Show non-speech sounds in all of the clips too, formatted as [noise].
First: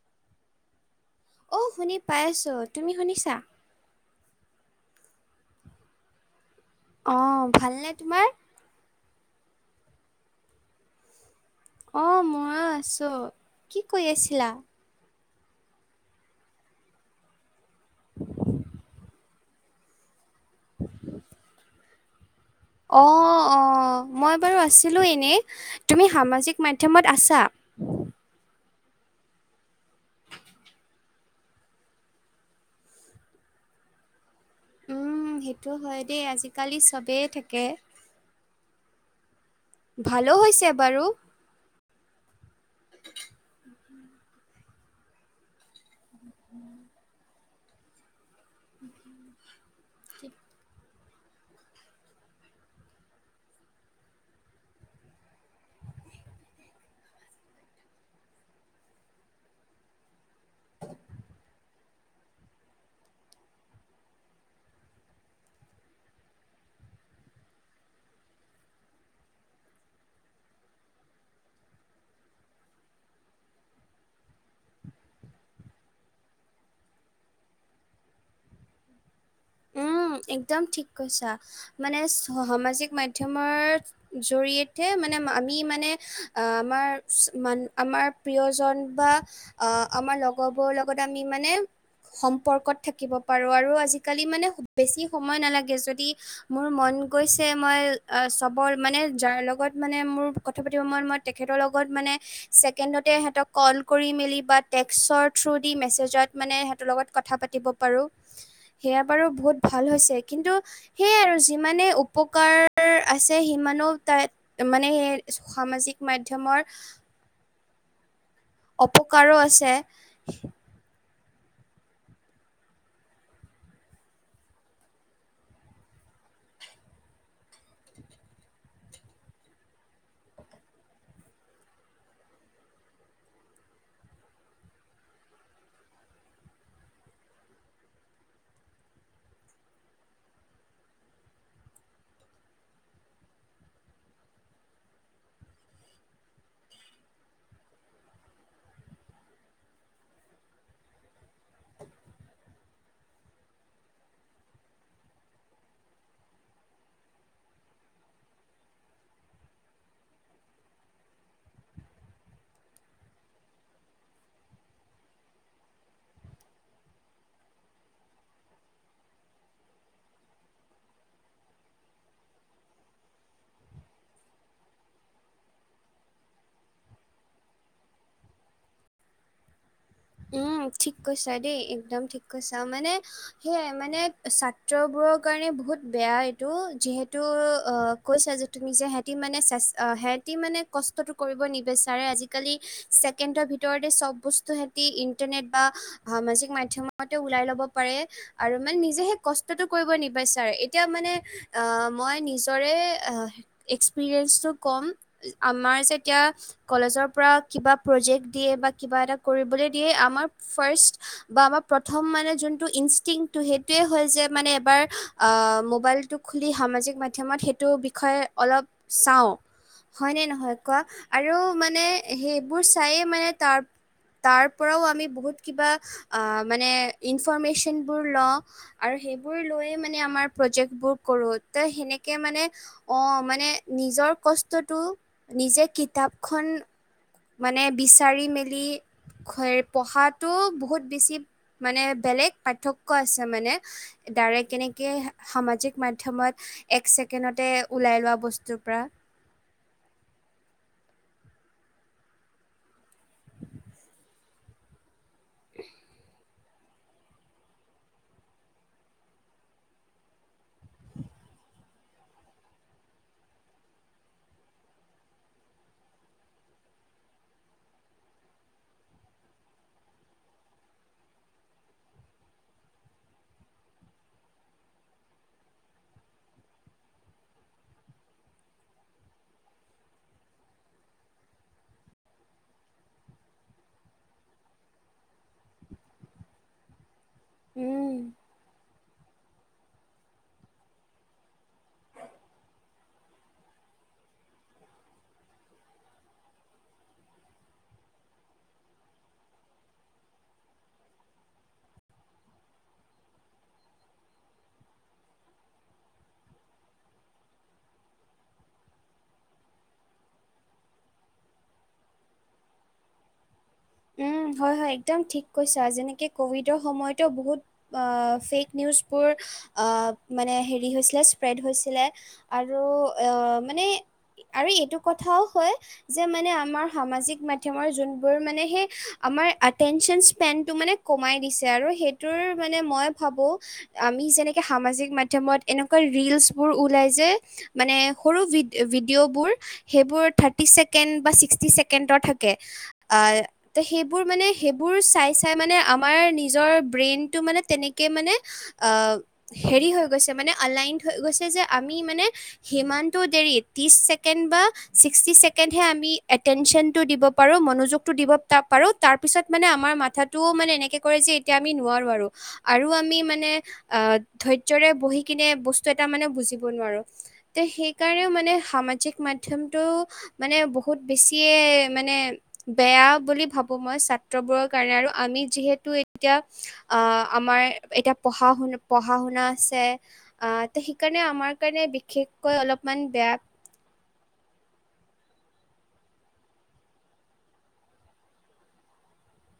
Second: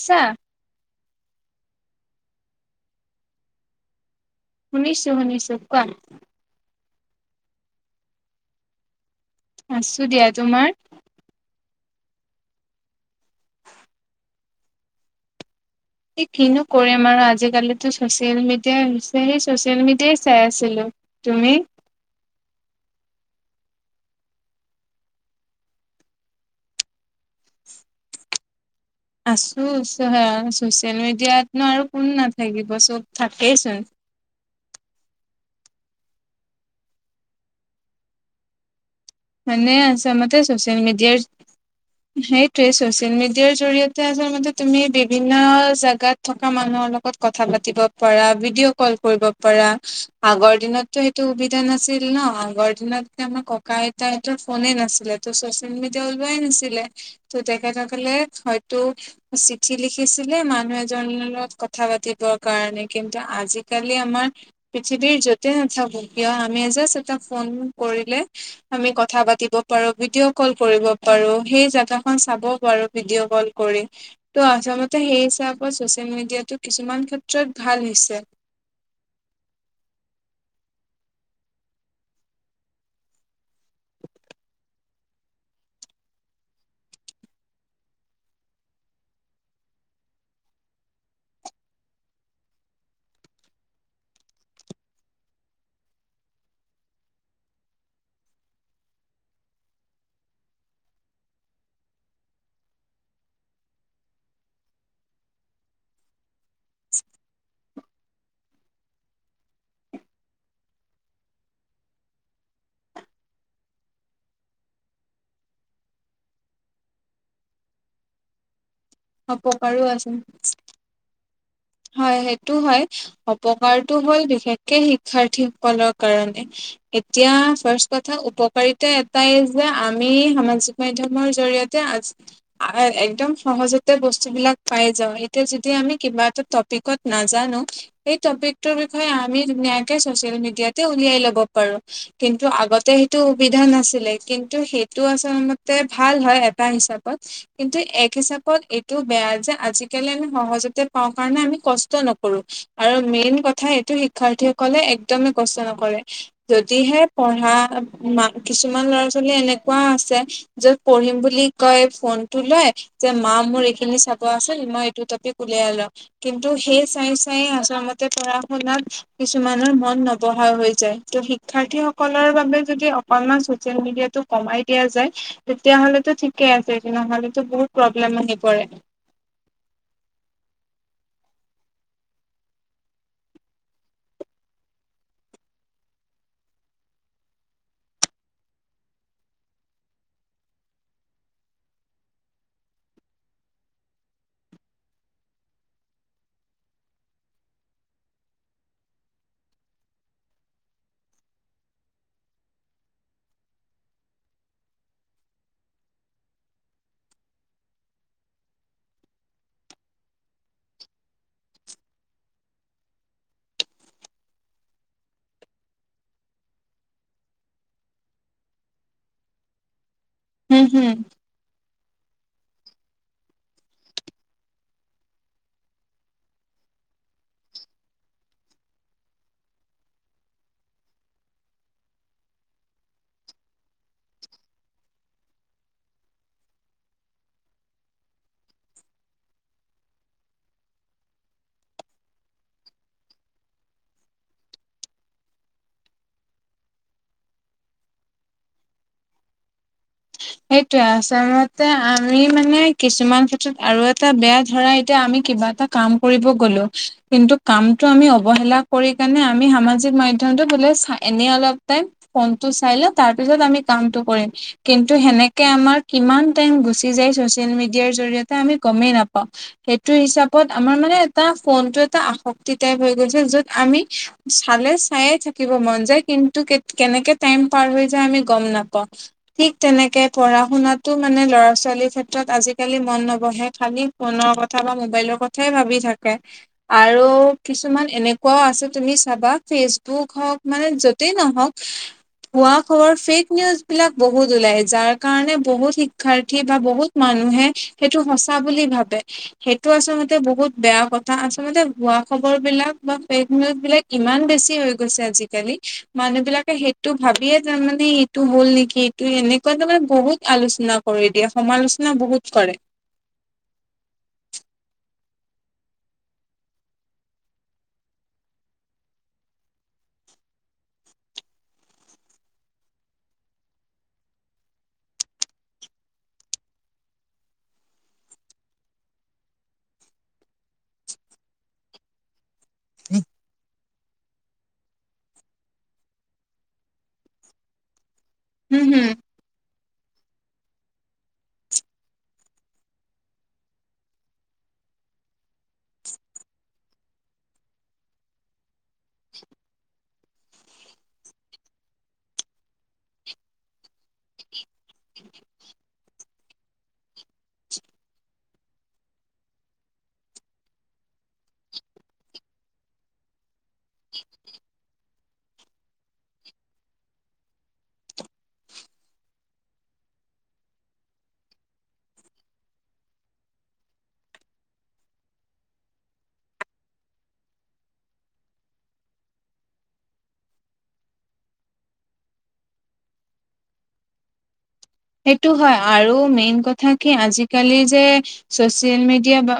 আছা! অ শুনি পাই আছো তুমি শুনিছা? শুনিছোঁ-শুনিছোঁ কোৱা। অ ভালনে তোমাৰ? আছোঁ দিয়া তোমাৰ? অঁ মই আছো কি কৰি আছিলা। ই কিনো কৰিম আৰু আজিকালিতো চচিয়েল মিডিয়াই হৈছে সেই চচিয়েল মিডিয়াই চাই আছিলো তুমি? অঁ অঁ মই বাৰু আছিলোঁ এনেই তুমি সামাজিক মাধ্যমত আছা? আছো চচিয়েল মিডিয়াতনো আৰু কোন নাথাকিব চব থাকেইচোন। উম সেইটো হয় দেই আজিকালি চবেই থাকে। মানে আছা ভালো মতে হৈছে চচিয়েল বাৰু মিডিয়া সেইটোয়ে চচিয়েল মিডিয়াৰ জৰিয়তে আচল মতে তুমি বিভিন্ন জাগাত থকা মানুহৰ লগত কথা পাতিব পাৰা৷ ভিডিঅ' কল কৰিব পাৰা আগৰ দিনত তো সেইটো সুবিধা নাছিল ন আগৰ দিনত আমাৰ ককা আইতা তৰ ফোনে নাছিলে তো ছচিয়েল মিডিয়া ওলাই নাছিলে। ত তেখেত সকলে হয়তো চিঠি লিখিছিলে মানুহ এজনৰ লগত কথা পাতিবৰ কাৰণে কিন্তু আজিকালি আমাৰ পৃথিৱীৰ য'তে নাথাকো কিয় আমি জাষ্ট এটা ফোন কৰিলে আমি কথা পাতিব পাৰো ভিডিঅ' কল কৰিব পাৰো সেই জাগাখন চাব পাৰো ভিডিঅ' কল কৰি। ত' আচলতে সেই হিচাপত চচিয়েল মিডিয়াটো কিছুমান ক্ষেত্ৰত ভাল হৈছে। উম একদম ঠিক কৈছা মানে সামাজিক মাধ্যমৰ জৰিয়তে মানে আমি মানে আমাৰ মান আমাৰ প্ৰিয়জন বা আহ আমাৰ লগৰবোৰৰ লগত আমি মানে সম্পৰ্কত থাকিব পাৰো আৰু আজি কালি মানে বেছি সময় নালাগে যদি মোৰ মন গৈছে মই চবৰ মানে যাৰ লগত মানে মোৰ কথা পাতিব মন মই তেখেতৰ লগত মানে ছেকেন্দতে হেতক কল কৰি মেলি বা টেক্সৰ থ্ৰুদি মেচেজত মানে সেতলগত কথা পাতিব পাৰু সেয়া বাৰু বহুত ভাল হৈছে কিন্তু সেয়াই আৰু যিমানে উপকাৰ আছে সিমানও তাইত মানে হে সামাজিক মাধ্যমৰ অপকাৰো আছে। হয় সেইটো হয় অপকাৰটো হ'ল বিশেষকে শিক্ষাৰ্থী সকলৰ কাৰণে। এতিয়া ফাষ্ট কথা উপকাৰিতা এটাই যে আমি সামাজিক মাধ্যমৰ জৰিয়তে আজি অ এ একদম সহজতে বস্তুবিলাক পাই যাওঁ এতিয়া যদি আমি কিবা এটা টপিকত নাজানো সেই টপিকটোৰ বিষয়ে আমি ধুনীয়াকে ছচিয়েল মিডিয়াতে উলিয়াই লব পাৰো। কিন্তু আগতে সেইটো সুবিধা নাছিলে কিন্তু সেইটো আচল মতে ভাল হয় এটা হিচাপত। কিন্তু এক হিচাপত এইটো বেয়া যে আজিকালি আমি সহজতে পাওঁ৷ কাৰণে আমি কষ্ট নকৰো। আৰু মেইন কথা এইটো শিক্ষাৰ্থীসকলে একদমেই কষ্ট নকৰে। যদিহে পঢ়া মা কিছুমান ল'ৰা ছোৱালী এনেকুৱা আছে যত পঢ়িম বুলি কই ফোনটো লয় যে মা মোৰ এইখিনি চাব আছে মই এইটো টপিক উলিয়াই লওঁ। কিন্তু সেই চাই চাই আচলতে পঢ়া শুনাত কিছুমানৰ মন নবহা হৈ যায় ত শিক্ষাৰ্থী সকলৰ বাবে যদি অক অকনমান চচিয়েল মিডিয়াটো কমাই দিয়া যায়। তেতিয়াহলেতো ঠিকে আছে নহলেতো বহুত প্ৰব্লেম আহি পৰে। উম ঠিক কৈছা দেই একদম ঠিক কৈছা মানে সেয়াই মানে ছাত্ৰ বোৰৰ কাৰণে বহুত বেয়া এইটো যিহেতু অ কৈছা যে তুমি যে হেঁতি মানে চেষ্ট অঁ হেঁতি মানে কষ্টটো কৰিব নিবিচাৰে আজিকালি৷ ছেকেণ্ডৰ ভিতৰতে চব বস্তু সেতি ইন্টাৰনেট বা সামাজিক মাধ্যমতে ওলাই লব পাৰে। আৰু মানে নিজে সেই কষ্টতটো কৰিব নিবিচাৰে এতিয়া মানে আহ মই নিজৰে এ এক্সপিৰিয়েঞ্চটো ক'ম আমাৰ যেতিয়া কলেজৰ পৰা কিবা প্ৰজেক দিয়ে বা কিবা এটা কৰিবলৈ দিয়ে আমাৰ ফাৰ্ষ্ট বা আমাৰ প্ৰথম মানে যোনটো ইনষ্টিংটো সেইটোৱেই হয় যে মানে এবাৰ অঁ মোবাইলটো খুলি সামাজিক মাধ্যমত সেইটো বিষয়ে অলপ চাওঁ। হয় নে নহয় হম কোৱা হম আৰু মানে সেইবোৰ চায়ে মানে তাৰ-তাৰ পৰাও আমি বহুত কিবা অঁ মানে ইনফৰৰ্মেশ্যনবোৰ লওঁ। আৰু সেইবোৰ লৈয়ে মানে আমাৰ প্ৰজেকবোক কৰো ত সেনেকে মানে অঁহ মানে নিজৰ কষ্টটো নিজে কিতাপখন মানে বিচাৰি মেলি সেই পঢ়াটো বহুত বেছি মানে বেলেগ পাৰ্থক্য আছে মানে, দ্বাৰাই কেনেকে সামাজিক মাধ্যমত এক ছেকেণ্ডতে ওলাই লোৱা বস্তুৰ পৰা সেইটোয়ে আচলতে আমি মানে কিছুমান ক্ষেত্ৰত আৰু এটা বেয়া ধৰা এতিয়া আমি কিবা এটা কাম কৰিব কলো, কিন্তু কামটো আমি অৱহেলা কৰি কেনে আমি সামাজিক মাই [unintelligible] বো এনে অলপ টাইম ফনটো চাই লৈ তাৰ পিছত আমি কামটো কৰিম৷ কিন্তু সেনেকে আমাৰ কিমান টাইম গুচি যায় ছচিয়েল মিডিয়াৰ জৰিয়তে আমি গমেই নাপাওঁ। সেইটো হিচাপত আমাৰ মানে এটা ফোনটো এটা আসক্তি টাইপ হৈ গৈছে য'ত আমি চালে চায়ে থাকিব মন যায় কিন্তু কে কেনেকে টাইম পাৰ হৈ যায় আমি গম নাপাওঁ৷ ঠিক তেনেকে পঢ়া শুনাতো মানে ল'ৰা ছোৱালীৰ ক্ষেত্ৰত আজিকালি মন নবহে খালি ফোনৰ কথা বা মোবাইলৰ কথা এ ভাবি থাকে আৰু কিছুমান উম এনেকুৱাও আছে তুমি চাবা ফেচ বুক হওক মানে যতেই নহওক ভুৱা খবৰ ফেক নিউজ বিলাক বহুত ওলাই যাৰ কাৰণে বহুত শিক্ষাৰ্থী বা বহুত মানুহে সেইটো সঁচা বুলি ভাবে। সেইটো আচলতে বহুত বেয়া কথা আচলতে ভোৱা খবৰ বিলাক বা ফেক নিউজ বিলাক ইমান বেছি হৈ গৈছে আজিকালি মানুহ বিলাকে সেইটো ভাবিয়ে তাৰমানে এইটো হ'ল নেকি। ত এনেকুৱা তাৰে বহুত আলোচনা কৰি দিয়ে সমালোচনা বহুত কৰে। উম হয় হয় একদম ঠিক কৈচা আৰু যেনেকে কভিডৰ সময়তো বহুত আ ফেক নিউজবোৰ আ মানে হেৰি হৈছিলে মানে স্প্ৰেড হৈছিলে। আৰু অ মানে আৰু এইটো কথাও হয় যে মানে আমাৰ সামাজিক মাধ্যমৰ যোনবোৰ মানে সে- আমাৰ আটেঞ্চন স্পেনটো মানে কমাই দিছে আৰু সে- টোৰ মানে মই ভাবোঁ আমি যেনেকে সামাজিক মাধ্যমত এনেকুৱা ৰিলচবোৰ ওলাই যে মানে সৰু ভি হম হম ভিডিঅ'বোৰ সেইবোৰ থাৰ্টি ছেকেণ্ড বা ছিক্সটি ছেকেণ্ডৰ থাকে। আ- তে সেইবোৰ মানে সেইবোৰ চাই চাই মানে আমাৰ নিজৰ ব্ৰেইনটো মানে তেনেকে মানে আহ হেৰি হৈ গৈছে মানে আলাইনড হৈ গৈছে যে আমি মানে সিমানটো দেৰি ত্ৰিশ ছেকেণ্ড বা ছিক্সটি ছেকেণ্ডহে আমি এটেনচনটো দিব পাৰো মনোযোগটো দিব তা পাৰো তাৰ পিছত মানে আমাৰ মাথাটোও মানে এনেকে কৰে যে এতিয়া আমি নোৱাৰো আৰু। আৰু আমি মানে আহ ধৈৰ্যৰে বহি কিনে বস্তু এটা মানে বুজিব নোৱাৰো। তে সেইকাৰণেও মানে সামাজিক মাধ্যমটো মানে বহুত বেছিয়ে মানে বেয়া বুলি ভাবোঁ মই ছাত্ৰবোৰৰ কাৰণে আৰু আমি যিহেতু এতিয়া আ আমাৰ এতিয়া পঢ়া শুনা পঢ়া শুনা আছে। আ তে সিকাণে আমাৰ কাৰণে বিশেষকৈ অলপমান বেয়া সেইটো হয় আৰু মেইন কথা কি আজিকালি যে ছ'চিয়েল মিডিয়া বা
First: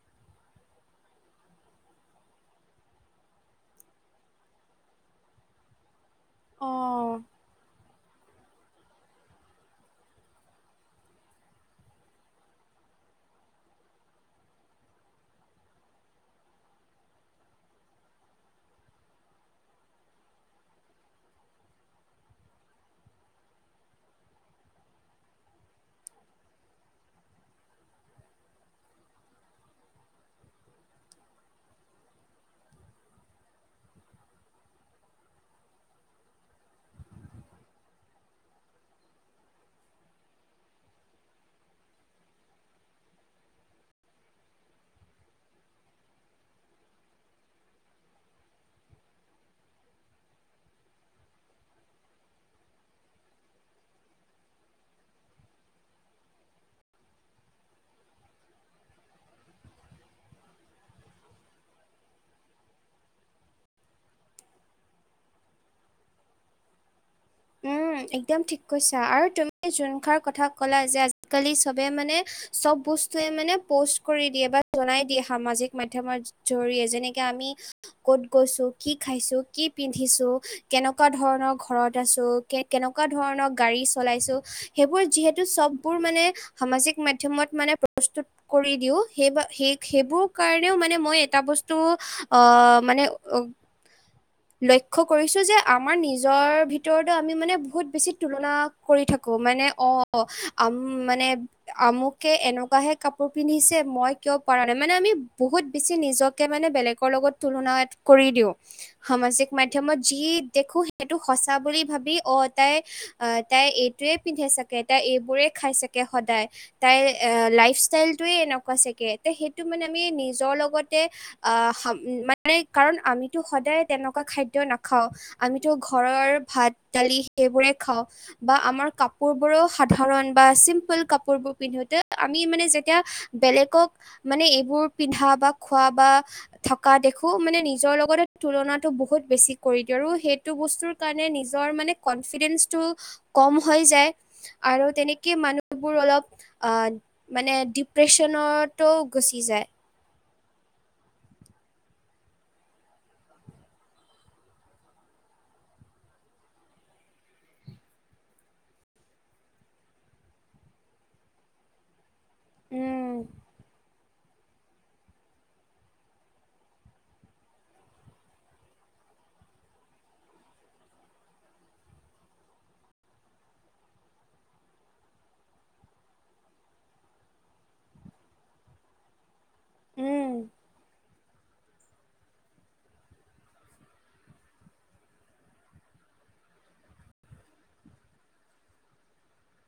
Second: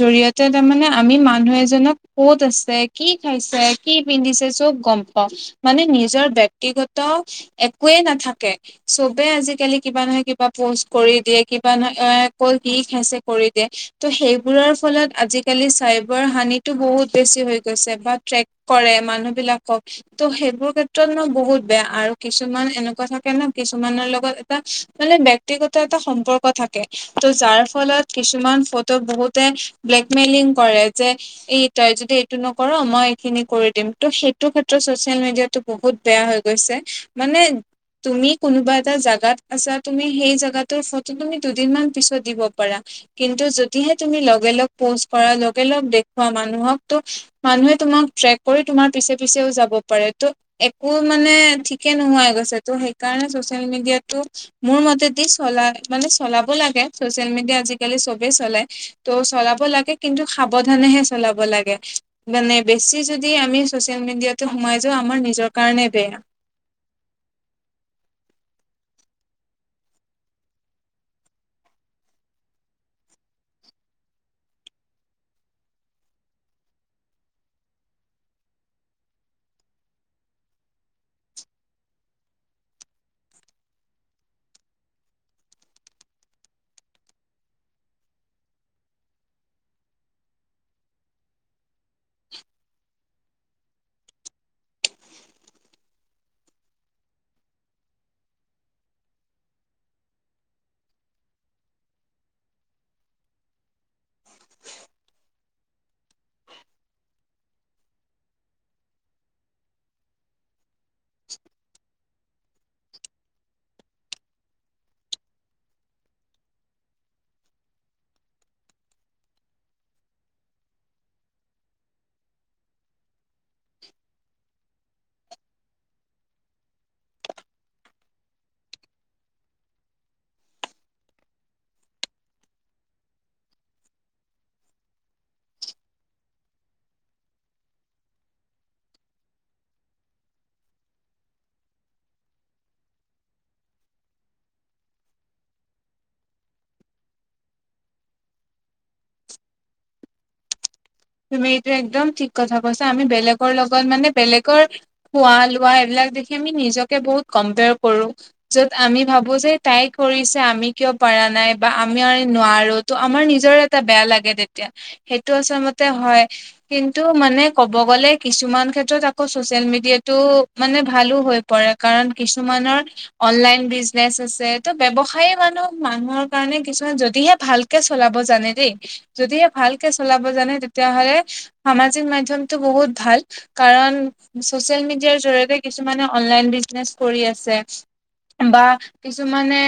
জৰিয়তে তাৰমানে আমি মানুহ এজনক ক'ত আছে, কি খাইছে, কি পিন্ধিছে, চব গম পাওঁ। মানে নিজৰ ব্যক্তিগত অ একোৱেই নাথাকে। চবে আজি- কালি কিবা নহয় কিবা পোষ্ট কৰি দিয়ে। কিবা নহয় ক কি খাইছে কৰি দিয়ে। ত সেইবোৰৰ ফলত আজিকালি চাইবাৰ হানিটো বহুত বেছি হৈ গৈছে বা ট্ৰেক কৰে মানুহবিলাকক ত সেইবোৰ ক্ষেত্ৰত ন বহুত বেয়া আৰু কিছুমান এনেকুৱা থাকে ন কিছুমানৰ লগত তাৰ, মানে ব্যক্তিগত এটা সম্পৰ্ক থাকে ত যাৰ ফলত কিছুমান ফটো বহুতে ব্লেকমেইলিং কৰে যে এইটাই যদি এইটো নকৰ মই এইখিনি কৰি দিম ত সেইটো ক্ষেত্ৰত ছ'চিয়েল মিডিয়াতো বহুত বেয়া হৈ গৈছে মানে তুমি কোনোবা এটা জাগাত আচ্ছা তুমি সেই জেগাটোৰ ফটো তুমি দুদিন মান পিছত দিব পাৰা। কিন্তু যদিহে তুমি লগে লগ পোষ্ট কৰা লগে লগ দেখুৱা মানুহক ত মানুহে তোমাক ট্ৰেক কৰি তোমাৰ পিছে পিছেও যাব পাৰে ত একো মানে ঠিকে নোহোৱাই গৈছে ত সেইকাৰণে চচিয়েল মিডিয়াটো মোৰ মতেদি চলা মানে চলাব লাগে ছ'চিয়েল মিডিয়া আজিকালি চবেই চলাই। ত চলাব লাগে কিন্তু সাৱধানেহে চলাব লাগে। মানে বেছি যদি আমি ছ'চিয়েল মিডিয়াটো সোমাই যাওঁ আমাৰ নিজৰ কাৰণে বেয়া। উম একদম ঠিক কৈছা আৰু তুমি যোনখাৰ কথা ক'লা যে আজিকালি চবে মানে চব বস্তুয়ে মানে পোষ্ট কৰি দিয়ে বা জনাই দিয়ে সামাজিক মাধ্যমত জৰিয়ে যেনেকে আমি কত গৈছো, কি খাইছো, কি পিন্ধিছো, কেনেকুৱা ধৰণৰ ঘৰত আছো, কেনেকুৱা ধৰণৰ গাড়ী চলাইছো সেইবোৰ যিহেতু চববোৰ মানে সামাজিক মাধ্যমত মানে প্ৰস্তুত কৰি দিও সেইব সেই সেইবোৰ কাৰণেও মানে মই এটা বস্ত- টো অ মানে লক্ষ্য কৰিছোঁ যে আমাৰ নিজৰ ভিতৰতো আমি মানে বহুত বেছি তুলনা কৰি থাকো মানে অ আম মানে আমুকে এনেকুৱাহে কাপোৰ পিন্ধিছে মই কিয় পৰা নাই মানে আমি বহুত বেছি নিজক মানে বেলেগৰ লগত তুলনা কৰি দিও সামাজিক মাধ্যমত যি দেখো সেইটো সঁচা বুলি ভাবি অ তাই আহ তাই এইটোৱে পিন্ধে চাগে তাই এইবোৰেই খাই চাগে সদায় তাইৰ লাইফ ষ্টাইলটোৱে এনেকুৱা চাগে সেইটো মানে আমি নিজৰ লগতে আহ মানে কাৰণ আমিতো সদায় তেনেকুৱা খাদ্য না খাওঁ আমিতো ঘৰৰ ভাত দালি সেইবোৰে খাওঁ বা আমাৰ কাপোৰ বোৰো সাধাৰণ বা চিম্পুল কাপোৰ বোৰ পিন্ধোতে আমি মানে যেতিয়া বেলেগক মানে এইবোৰ পিন্ধা বা খোৱা বা থকা দেখো মানে নিজৰ লগতে তুলনাত টো বহুত বেছি কৰি দিওঁ আৰু সেইটো বস্তুৰ কাৰণে নিজৰ মানে কনফিডেন্ঞ্চটো কম হৈ যায় আৰু তেনেকে মানুহবোৰ অলপ মানে ডিপ্ৰেশ্যনতো গুচি যায় তুমি এইটো একদম ঠিক কথা কৈছা আমি বেলেগৰ লগত মানে বেলেগৰ খোৱা লোৱা এইবিলাক দেখি আমি নিজকে বহুত কম্পেয়াৰ কৰো য'ত আমি ভাবো যে তাই কৰিছে আমি কিয় পৰা নাই বা আমি আৰু নোৱাৰো তো উম আমাৰ নিজৰ এটা বেয়া লাগে তেতিয়া সেইটো আচমতে হয় কিন্তু মানে ক'ব গ'লে কিছুমান ক্ষেত্ৰত আকৌ চচিয়েল মিডিয়াটো মানে ভালো হৈ পৰে কাৰণ কিছুমানৰ অনলাইন বিজনেচ আছে ত ব্যৱসায় মানুহ মানুহৰ কাৰণে কিছুমান যদিহে ভাল কে চলাব জানে দেই যদিহে ভালকে চলাব উম জানে তেনে হলে সামাজিক মাধ্যমটো বহুত ভাল কাৰণ ছচিয়েল মিডিয়াৰ জৰিয়তে কিছুমানে অনলাইন বিজনেছ কৰি আছে। বা কিছুমানে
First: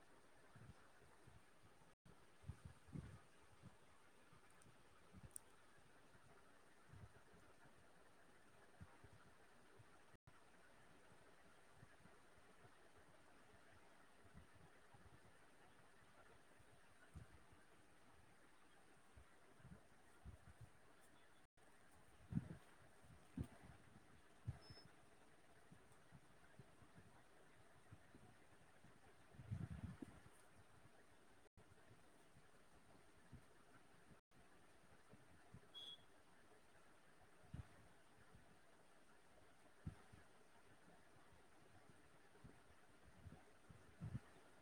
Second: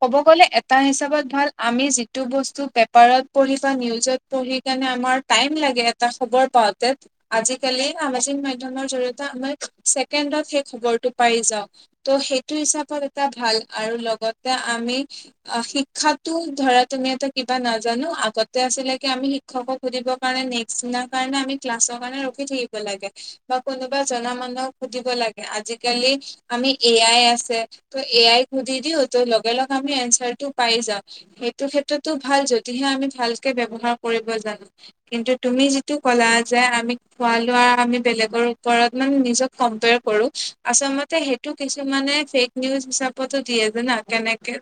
ক'ব গ'লে এটা হিচাপত ভাল আমি যিটো বস্তু পেপাৰত পঢ়ি বা নিউজত পঢ়ি কেনে আমাৰ টাইম লাগে এটা খবৰ পাওঁতে। আজিকালি সামাজিক মাধ্যমৰ জৰিয়তে আমাৰ ছেকেণ্ডত সেই খবৰটো পাই যাওঁ ত' সেইটো হিচাপত এটা ভাল আৰু লগতে আমি অ শিক্ষাটো ধৰা তুমি এটা কিবা নাজানো আগতে আছিলেকে আমি শিক্ষকক সুধিব কাৰণে নেক্স দিনাৰ কাৰণে আমি ক্লাছৰ কাৰণে ৰখি থাকিব লাগে বা কোনোবা জনা মানুহক সুধিব লাগে আজিকালি আমি এ আই আছে ত এ আই সুধি দিও ত লগে লগে আমি এনচাৰটো পাই যাও সেইটো ক্ষেত্ৰতো ভাল যদিহে আমি ভালকে ব্যৱহাৰ কৰিব জানো। কিন্তু তুমি যিটো ক'লা যে আমি খোৱা লোৱা আমি বেলেগৰ ওপৰত মানে নিজক কম্পেয়াৰ কৰো আচমতে সেইটো কিছুমানে ফেক নিউজ হিচাপতো দিয়ে জানা কেনেকে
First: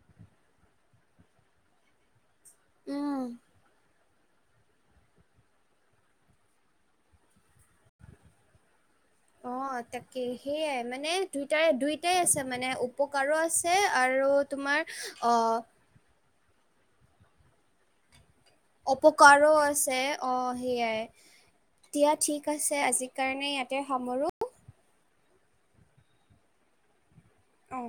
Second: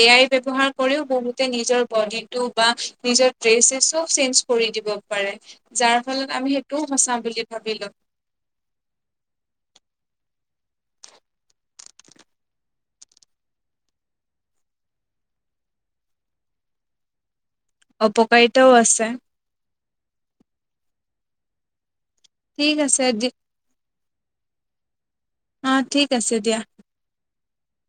এ আই ব্যৱহাৰ কৰিও বহুতে নিজৰ বডি টো বা উম নিজৰ ড্ৰেছেব চব চেঞ্জ কৰি দিব পাৰে। যাৰ ফলত আমি সেইটোও সচাও বুলি ভাবি লও। অ, তাকে সেয়াই মানে দুইটাই - দুইটাই আছে মানে উপকাৰো আছে আৰু তোমাৰ অ, অপকাৰিতও অপকাৰো আছে অ, সেয়াই এতিয়া ঠিক আছে আজিৰ কাৰণে ইয়াত তে সামৰো। অ, ঠিক আছে দিয়া। অ',